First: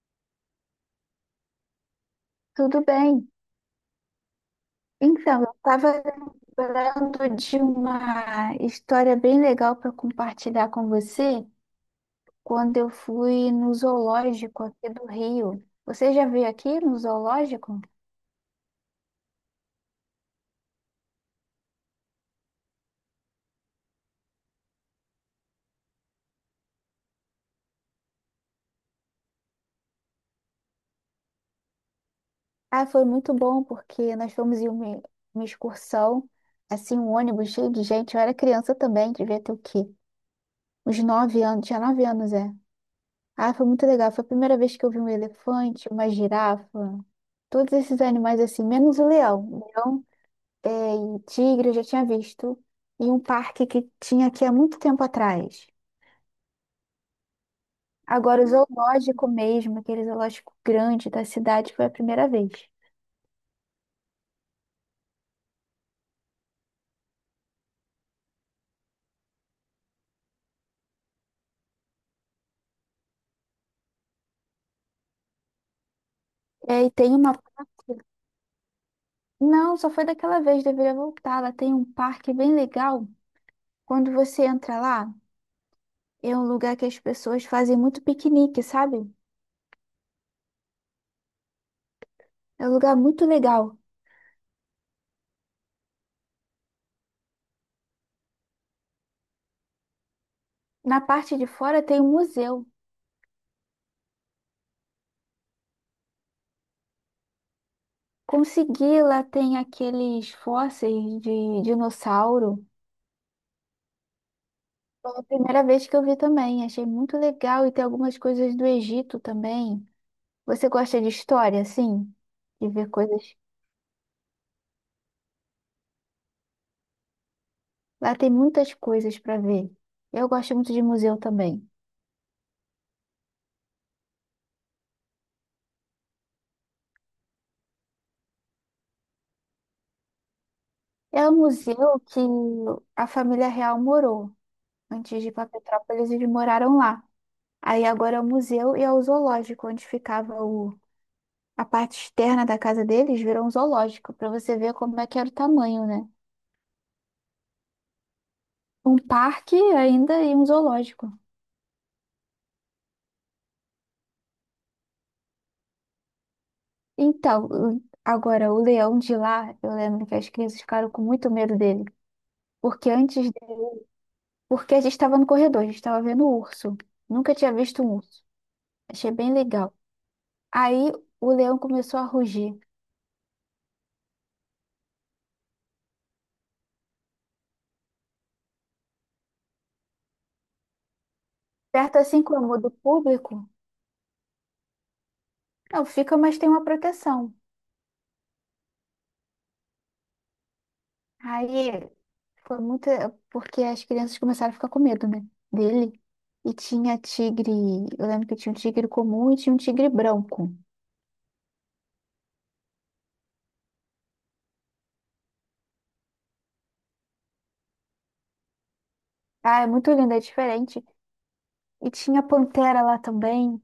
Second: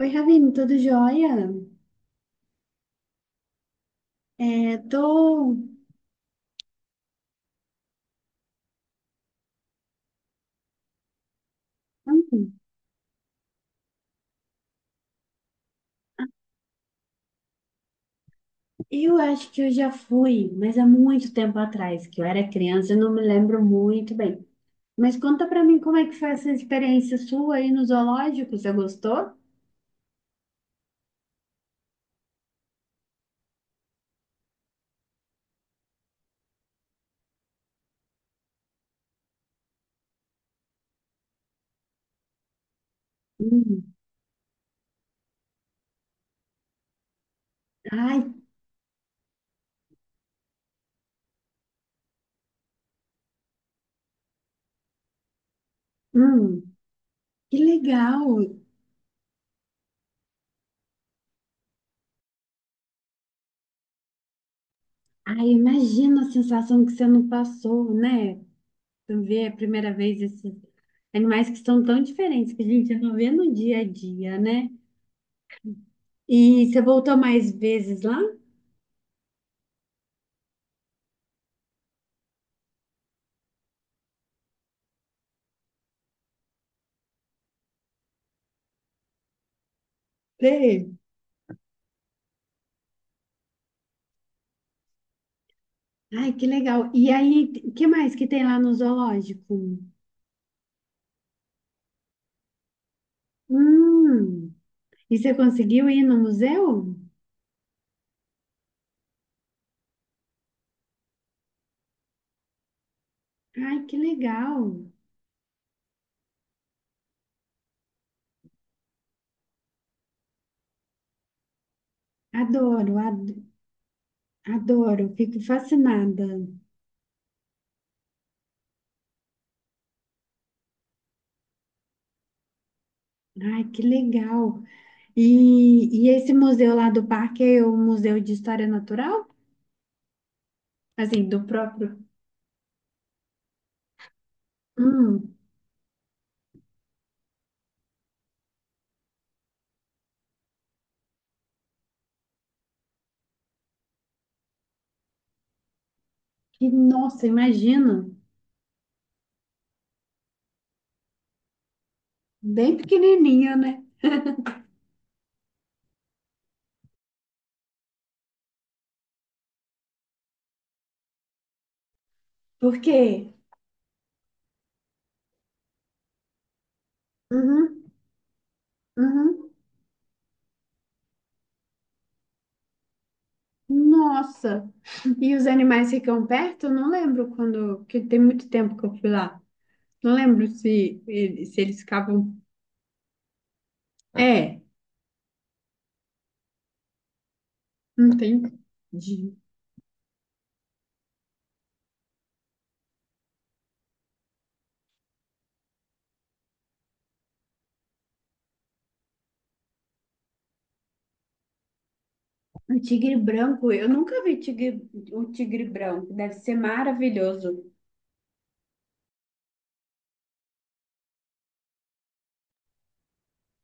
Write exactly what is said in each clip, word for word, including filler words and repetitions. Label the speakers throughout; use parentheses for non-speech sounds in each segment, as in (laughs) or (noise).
Speaker 1: Oi, Ravine, tudo jóia?
Speaker 2: Tudo bem.
Speaker 1: É,
Speaker 2: Então, eu
Speaker 1: tô...
Speaker 2: estava lembrando de uma história bem legal para compartilhar com você
Speaker 1: hum,
Speaker 2: quando eu fui no zoológico aqui do Rio. Você já veio aqui no zoológico?
Speaker 1: Eu acho que eu já fui, mas há muito tempo atrás, que eu era criança, eu não me lembro muito bem. Mas conta pra mim como é que foi essa experiência sua aí no zoológico, você gostou?
Speaker 2: Ah, foi muito bom porque nós fomos em uma, uma excursão, assim, um ônibus cheio de gente. Eu era criança também, devia ter o quê? Uns nove anos, tinha nove anos, é. Ah, foi muito
Speaker 1: Hum.
Speaker 2: legal. Foi a primeira vez que eu vi um elefante, uma girafa, todos esses
Speaker 1: Ai.
Speaker 2: animais assim, menos o leão, é, e tigre eu já tinha visto em um parque que tinha aqui há muito tempo atrás.
Speaker 1: Hum, que
Speaker 2: Agora, o
Speaker 1: legal!
Speaker 2: zoológico mesmo, aquele zoológico grande da cidade, foi a primeira vez.
Speaker 1: Ai, imagina a sensação que você não passou, né? Você ver a primeira vez esses animais que são tão diferentes que a gente não vê no dia a dia, né? E
Speaker 2: E
Speaker 1: você
Speaker 2: aí
Speaker 1: voltou
Speaker 2: tem uma
Speaker 1: mais
Speaker 2: parte.
Speaker 1: vezes lá?
Speaker 2: Não, só foi daquela vez, deveria voltar. Lá tem um parque bem legal. Quando você entra lá, é um lugar que as pessoas fazem muito piquenique, sabe?
Speaker 1: Sim.
Speaker 2: É um lugar muito legal.
Speaker 1: Ai, que legal. E aí, o que mais que tem lá no zoológico?
Speaker 2: Na parte de fora tem um museu.
Speaker 1: Hum, e você conseguiu ir no museu?
Speaker 2: Consegui, lá tem aqueles fósseis de dinossauro.
Speaker 1: Ai, que legal.
Speaker 2: Foi a primeira vez que eu vi também, achei muito legal e tem algumas coisas do Egito também. Você gosta de história, assim? De ver
Speaker 1: Adoro, ad-
Speaker 2: coisas?
Speaker 1: adoro, fico fascinada.
Speaker 2: Lá tem muitas coisas para ver. Eu gosto muito de museu também.
Speaker 1: Ai, que legal. E, e esse museu lá do parque é o Museu de História Natural? Assim,
Speaker 2: É um
Speaker 1: do próprio.
Speaker 2: museu que a família real morou. Antes de ir
Speaker 1: Hum,
Speaker 2: para Petrópolis, eles moraram lá. Aí agora é o museu e é o zoológico, onde ficava o... a parte externa da casa deles, virou um zoológico, para você ver como é que era o tamanho, né?
Speaker 1: que nossa, imagino.
Speaker 2: Um parque ainda e um zoológico.
Speaker 1: Bem pequenininho, né?
Speaker 2: Então, o- agora, o leão de lá, eu lembro que as crianças ficaram com muito medo dele.
Speaker 1: Por
Speaker 2: Porque
Speaker 1: quê?
Speaker 2: antes, de- porque a gente estava no corredor, a gente estava vendo o urso. Nunca tinha visto
Speaker 1: Uhum,
Speaker 2: um urso. Achei bem
Speaker 1: uhum.
Speaker 2: legal. Aí o leão começou a rugir.
Speaker 1: Nossa. E os animais ficam perto? Eu não lembro quando, porque tem muito tempo que eu fui lá. Não lembro se, ele- se eles
Speaker 2: Perto assim
Speaker 1: ficavam.
Speaker 2: como o do público,
Speaker 1: É,
Speaker 2: não fica, mas tem uma proteção.
Speaker 1: não tem. de-
Speaker 2: Aí foi muito. Porque as crianças começaram a ficar com medo, né? Dele. E tinha tigre. Eu lembro que tinha um tigre comum e tinha um tigre branco.
Speaker 1: O tigre branco, eu nunca vi tigre, o tigre branco, deve ser maravilhoso.
Speaker 2: Ah, é muito lindo, é diferente. E tinha pantera lá também.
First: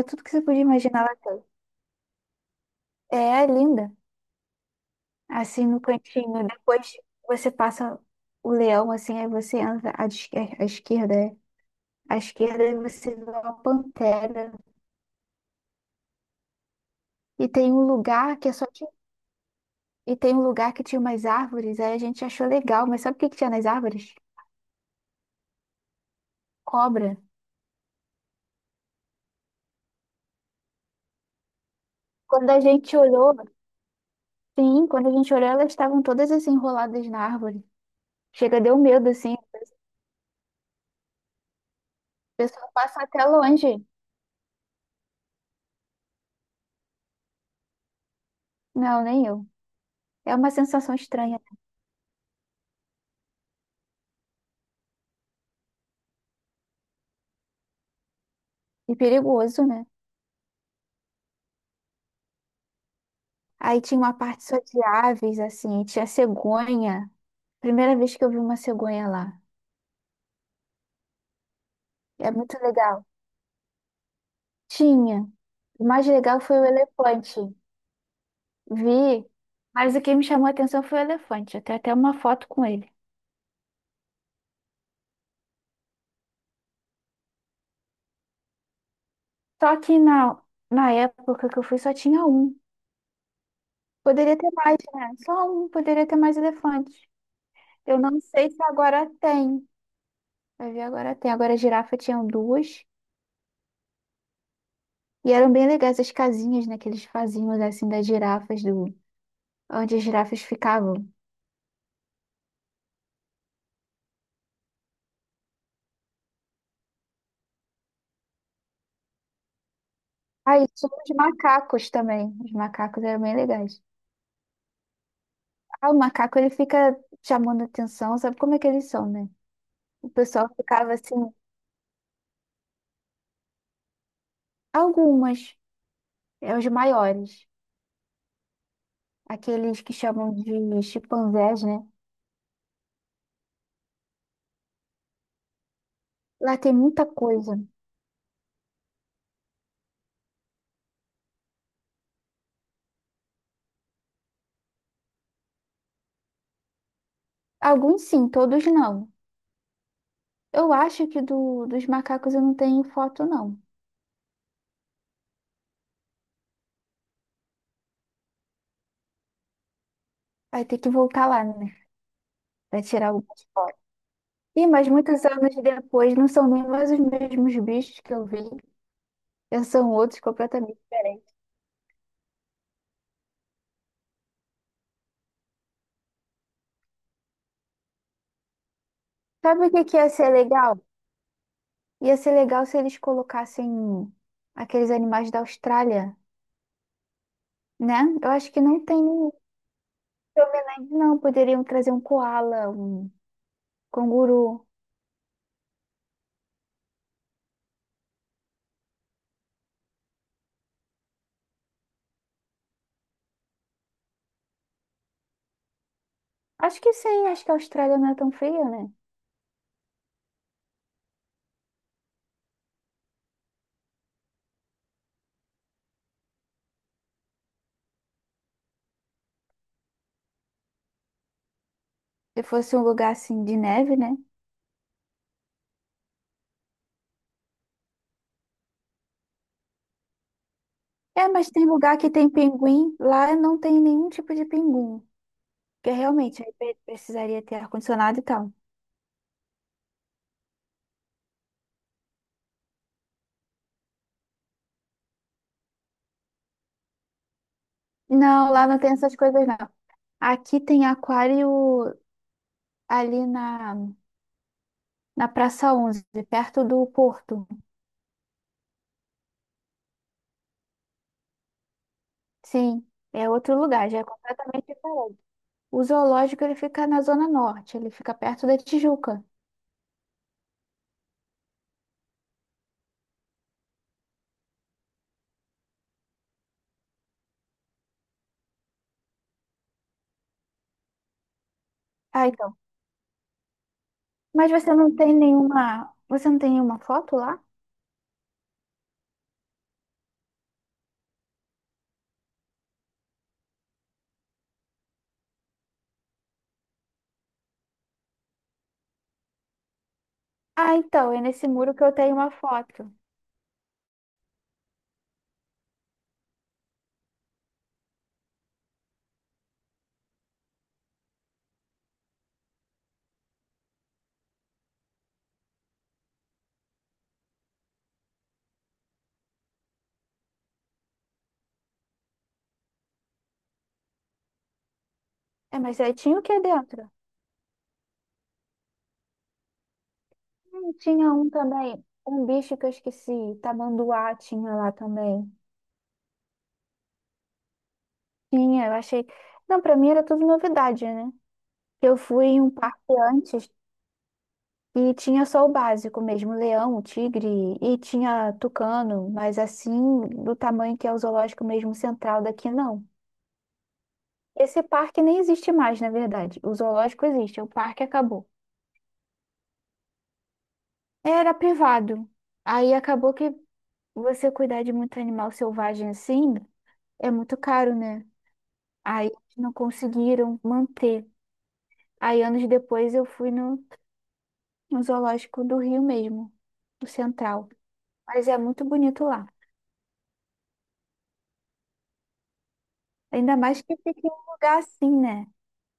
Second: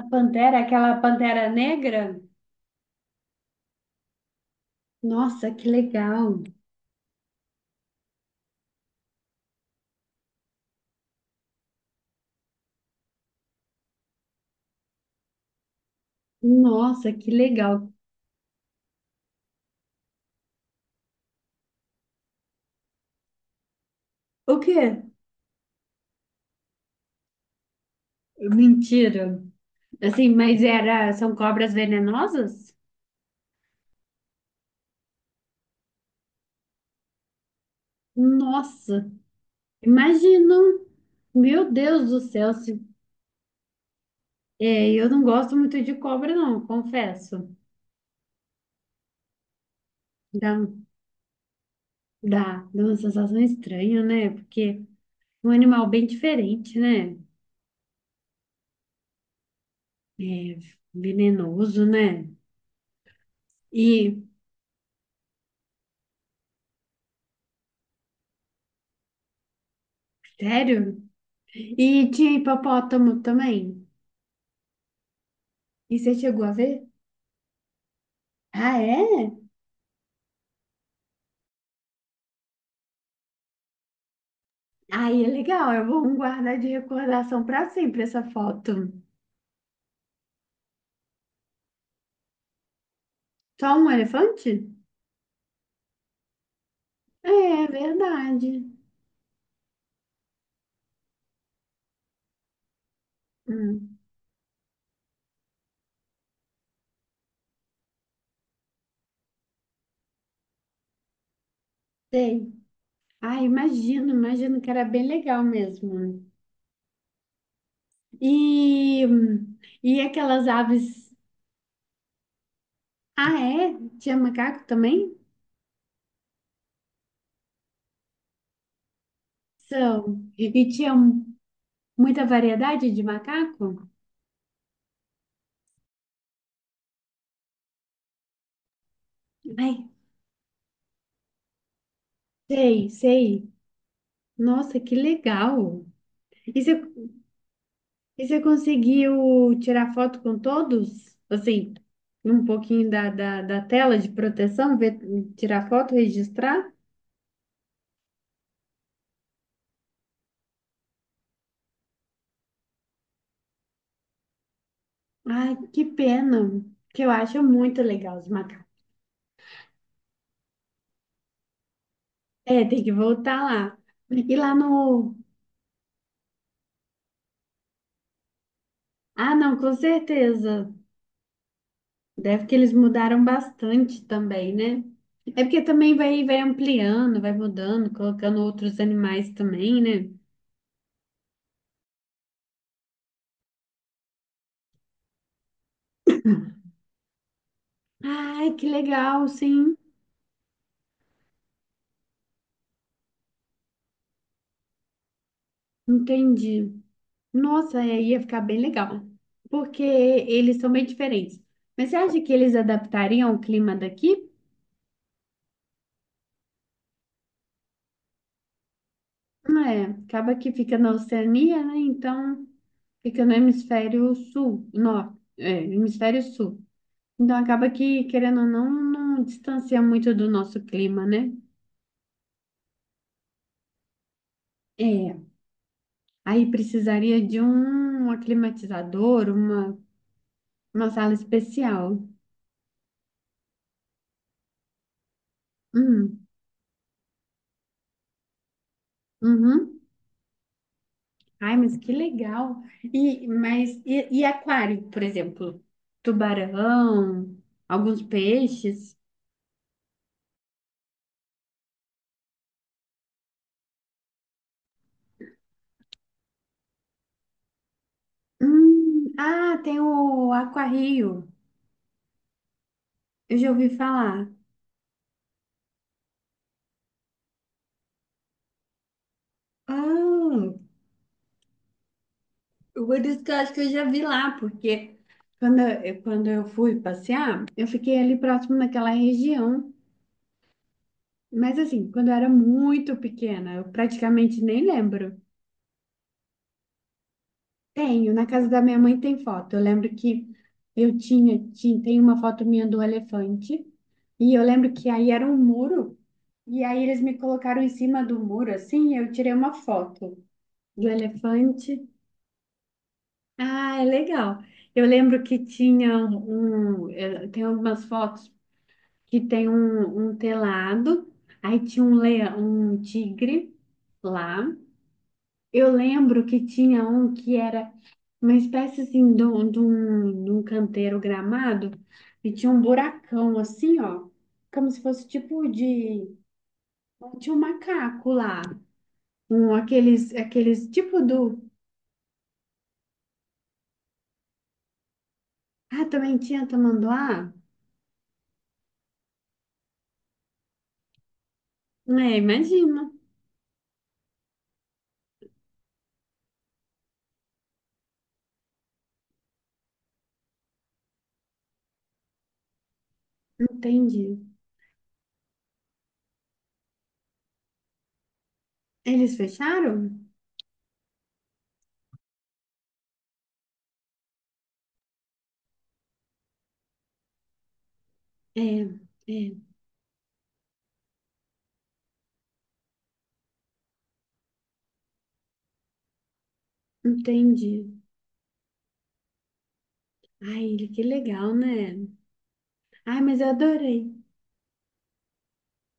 Speaker 1: A
Speaker 2: tudo que você
Speaker 1: pantera,
Speaker 2: podia
Speaker 1: aquela
Speaker 2: imaginar lá também.
Speaker 1: pantera negra?
Speaker 2: É, é linda.
Speaker 1: Nossa,
Speaker 2: Assim
Speaker 1: que
Speaker 2: no
Speaker 1: legal!
Speaker 2: cantinho. Depois você passa o leão, assim, aí você entra à esquer- à esquerda. É. À esquerda aí você vê uma pantera.
Speaker 1: Nossa, que
Speaker 2: E tem um
Speaker 1: legal!
Speaker 2: lugar que é só de... E tem um lugar que tinha umas árvores. Aí a gente achou legal. Mas sabe o que que tinha nas árvores?
Speaker 1: O quê?
Speaker 2: Cobra.
Speaker 1: Mentira! Assim, mas era, são cobras
Speaker 2: Quando a
Speaker 1: venenosas?
Speaker 2: gente olhou, sim, quando a gente olhou, elas estavam todas assim enroladas na árvore. Chega, deu
Speaker 1: Nossa,
Speaker 2: medo, assim. O
Speaker 1: imagina! Meu Deus do céu,
Speaker 2: pessoal
Speaker 1: se
Speaker 2: passa até longe.
Speaker 1: É, eu não gosto muito de cobra, não, confesso.
Speaker 2: Não, nem eu. É uma
Speaker 1: Dá,
Speaker 2: sensação estranha
Speaker 1: dá, dá uma sensação estranha, né? Porque é um animal bem diferente, né?
Speaker 2: e perigoso, né?
Speaker 1: É venenoso, né?
Speaker 2: Aí tinha uma
Speaker 1: E,
Speaker 2: parte só de aves, assim, tinha cegonha. Primeira vez que eu vi uma cegonha lá.
Speaker 1: sério? E
Speaker 2: É
Speaker 1: tinha
Speaker 2: muito legal.
Speaker 1: hipopótamo também.
Speaker 2: Tinha. O
Speaker 1: E
Speaker 2: mais
Speaker 1: você
Speaker 2: legal
Speaker 1: chegou a
Speaker 2: foi o
Speaker 1: ver?
Speaker 2: elefante.
Speaker 1: Ah,
Speaker 2: Vi,
Speaker 1: é?
Speaker 2: mas o que me chamou a atenção foi o elefante. Eu tenho até uma foto com ele.
Speaker 1: Aí é legal, eu vou guardar de recordação para sempre essa foto.
Speaker 2: Só que na, na época que eu fui só tinha um.
Speaker 1: Só um
Speaker 2: Poderia ter
Speaker 1: elefante?
Speaker 2: mais, né? Só um, poderia ter mais elefantes.
Speaker 1: É, é
Speaker 2: Eu não
Speaker 1: verdade.
Speaker 2: sei se agora tem. Vai ver, agora tem. Agora a girafa tinha duas.
Speaker 1: Hum,
Speaker 2: E eram bem legais as casinhas, né, que eles faziam, assim, das girafas, do... onde as girafas ficavam.
Speaker 1: sei. Ah, imagino, imagino que era bem legal mesmo. E, e aquelas
Speaker 2: Ah, e tinha
Speaker 1: aves.
Speaker 2: os macacos também. Os macacos eram
Speaker 1: Ah,
Speaker 2: bem
Speaker 1: é?
Speaker 2: legais.
Speaker 1: Tinha macaco também?
Speaker 2: Ah, o macaco, ele fica chamando atenção, sabe como é que eles são, né? O
Speaker 1: São.
Speaker 2: pessoal
Speaker 1: E
Speaker 2: ficava
Speaker 1: tinha
Speaker 2: assim,
Speaker 1: muita variedade de macaco?
Speaker 2: algumas, é os maiores,
Speaker 1: Ai,
Speaker 2: aqueles que chamam de chimpanzés, né?
Speaker 1: sei, sei. Nossa, que legal.
Speaker 2: Lá
Speaker 1: E
Speaker 2: tem
Speaker 1: você,
Speaker 2: muita coisa.
Speaker 1: e você conseguiu tirar foto com todos? Assim, um pouquinho da, da, da tela de proteção, ver, tirar foto, registrar?
Speaker 2: Alguns sim, todos não. Eu acho que do, dos macacos eu não tenho foto, não.
Speaker 1: Ai, que pena. Que eu acho muito legal os macacos.
Speaker 2: Vai ter que voltar lá, né?
Speaker 1: É,
Speaker 2: Pra
Speaker 1: tem que
Speaker 2: tirar
Speaker 1: voltar
Speaker 2: algumas
Speaker 1: lá.
Speaker 2: fotos.
Speaker 1: E lá
Speaker 2: Ih, mas
Speaker 1: no,
Speaker 2: muitos anos depois não são nem mais os mesmos bichos que eu vi.
Speaker 1: Ah, não,
Speaker 2: Já
Speaker 1: com
Speaker 2: são outros
Speaker 1: certeza.
Speaker 2: completamente diferentes.
Speaker 1: Deve que eles mudaram bastante também, né? É porque também vai, vai ampliando, vai mudando, colocando outros animais
Speaker 2: Sabe o
Speaker 1: também,
Speaker 2: que que ia
Speaker 1: né?
Speaker 2: ser legal? Ia ser legal se eles colocassem aqueles animais da Austrália, né? Eu
Speaker 1: Ai,
Speaker 2: acho que
Speaker 1: que
Speaker 2: não tem
Speaker 1: legal,
Speaker 2: nenhum
Speaker 1: sim.
Speaker 2: que eu me lembre, não. Poderiam trazer um koala, um canguru.
Speaker 1: Entendi. Nossa, é, ia ficar bem legal. Porque eles são bem diferentes. Mas você acha que eles adaptariam o clima daqui?
Speaker 2: Acho que sim, acho que a Austrália não é tão fria, né?
Speaker 1: Não é. Acaba que fica na Oceania, né? Então fica no hemisfério sul. Não, é, hemisfério sul. Então acaba que, querendo ou não, não distancia muito do nosso clima, né?
Speaker 2: Se fosse um lugar assim de neve, né?
Speaker 1: É. Aí precisaria de um aclimatizador, uma, uma sala
Speaker 2: É, mas tem
Speaker 1: especial.
Speaker 2: lugar que tem pinguim, lá não tem nenhum tipo de pinguim. Porque
Speaker 1: Hum,
Speaker 2: realmente aí pre- precisaria ter ar-condicionado e tal.
Speaker 1: uhum. Ai, mas que legal. E, mas, e, e aquário, por exemplo? Tubarão, alguns
Speaker 2: Não, lá não tem
Speaker 1: peixes.
Speaker 2: essas coisas, não. Aqui tem aquário ali na, na Praça onze, perto do Porto.
Speaker 1: Hum, ah, tem o aquarrio.
Speaker 2: Sim, é
Speaker 1: Eu já
Speaker 2: outro
Speaker 1: ouvi
Speaker 2: lugar, já é
Speaker 1: falar.
Speaker 2: completamente diferente. O zoológico ele fica na Zona Norte, ele fica perto da Tijuca.
Speaker 1: Ah, por isso que eu acho que eu já vi lá, porque quando eu, quando eu fui passear, eu fiquei ali próximo naquela região. Mas assim, quando eu
Speaker 2: Ah,
Speaker 1: era
Speaker 2: então.
Speaker 1: muito pequena, eu praticamente
Speaker 2: Mas
Speaker 1: nem
Speaker 2: você não tem
Speaker 1: lembro.
Speaker 2: nenhuma, você não tem nenhuma foto lá?
Speaker 1: Tenho, na casa da minha mãe tem foto. Eu lembro que eu tinha, tinha, tem uma foto minha do elefante, e eu lembro que aí era um muro, e aí eles me colocaram em cima do muro, assim, e eu tirei uma foto
Speaker 2: Ah,
Speaker 1: do
Speaker 2: então, é nesse muro que
Speaker 1: elefante.
Speaker 2: eu tenho uma foto.
Speaker 1: Ah, é legal. Eu lembro que tinha um, eh, tem algumas fotos que tem um, um telado, aí tinha um leão, um tigre lá. Eu lembro que tinha um que era uma espécie assim de um, de um, de um canteiro gramado e tinha um buracão assim, ó, como se fosse tipo
Speaker 2: É, mas aí
Speaker 1: de,
Speaker 2: tinha o que dentro?
Speaker 1: tinha um macaco lá, um aqueles aqueles
Speaker 2: Hum,
Speaker 1: tipo
Speaker 2: tinha um
Speaker 1: do,
Speaker 2: também, um bicho que eu esqueci, tamanduá tinha lá também.
Speaker 1: ah, também tinha tamanduá?
Speaker 2: Tinha, eu achei. Não, pra mim era tudo novidade, né? Eu
Speaker 1: É,
Speaker 2: fui em um
Speaker 1: imagina.
Speaker 2: parque antes e tinha só o básico mesmo, leão, tigre e tinha tucano, mas assim, do tamanho que é o zoológico mesmo central daqui, não.
Speaker 1: Entendi.
Speaker 2: Esse parque nem existe mais, na verdade. O zoológico existe, o parque acabou.
Speaker 1: Eles fecharam?
Speaker 2: Era privado. Aí acabou que você cuidar de muito animal selvagem assim é muito caro, né?
Speaker 1: É,
Speaker 2: Aí
Speaker 1: é,
Speaker 2: não conseguiram manter. Aí anos depois eu fui no no zoológico do Rio mesmo, do Central.
Speaker 1: entendi.
Speaker 2: Mas é muito bonito lá.
Speaker 1: Ai, que legal, né? Ai, mas eu
Speaker 2: Ainda mais que
Speaker 1: adorei.
Speaker 2: fica em um lugar assim, né?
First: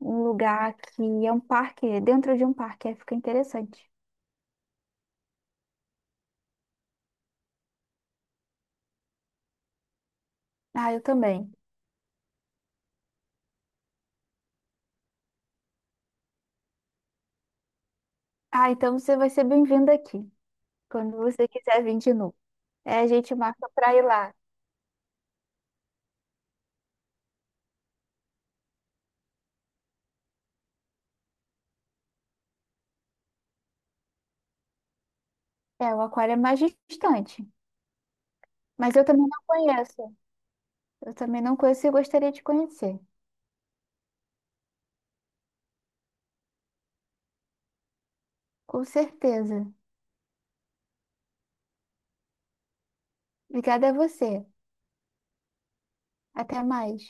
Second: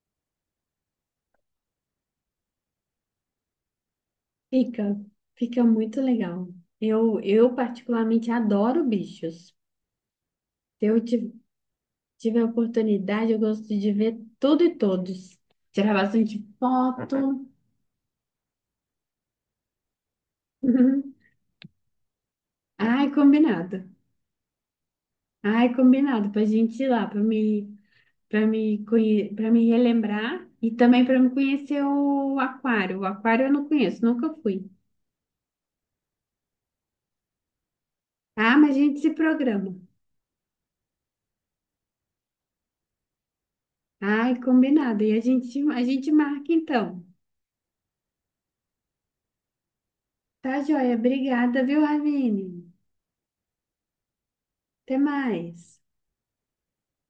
Speaker 2: Um lugar que é um parque, é dentro de um parque, aí fica interessante.
Speaker 1: Fica, fica muito legal. Eu, eu particularmente adoro bichos. Se
Speaker 2: Ah,
Speaker 1: eu
Speaker 2: eu
Speaker 1: ti-
Speaker 2: também.
Speaker 1: tiver oportunidade, eu gosto de ver tudo e todos. Tirar bastante foto. (laughs)
Speaker 2: Ah, então você vai ser bem-vindo aqui,
Speaker 1: Uhum.
Speaker 2: quando você quiser vir de novo. É,
Speaker 1: Ai,
Speaker 2: a gente marca
Speaker 1: combinado.
Speaker 2: pra ir lá.
Speaker 1: Ai, combinado pra gente ir lá, pra me, para me, conhe- pra me relembrar e também para me conhecer o aquário. O aquário eu não conheço, nunca fui.
Speaker 2: É, o aquário é mais distante,
Speaker 1: Ah, mas a
Speaker 2: mas
Speaker 1: gente
Speaker 2: eu
Speaker 1: se
Speaker 2: também não
Speaker 1: programa.
Speaker 2: conheço. Eu também não conheço e gostaria de conhecer.
Speaker 1: Ai, combinado. E a gente, a gente marca então.
Speaker 2: Com certeza.
Speaker 1: Tá, joia? Obrigada, viu, Ravine?
Speaker 2: Obrigada a você.
Speaker 1: Até mais.
Speaker 2: Até mais.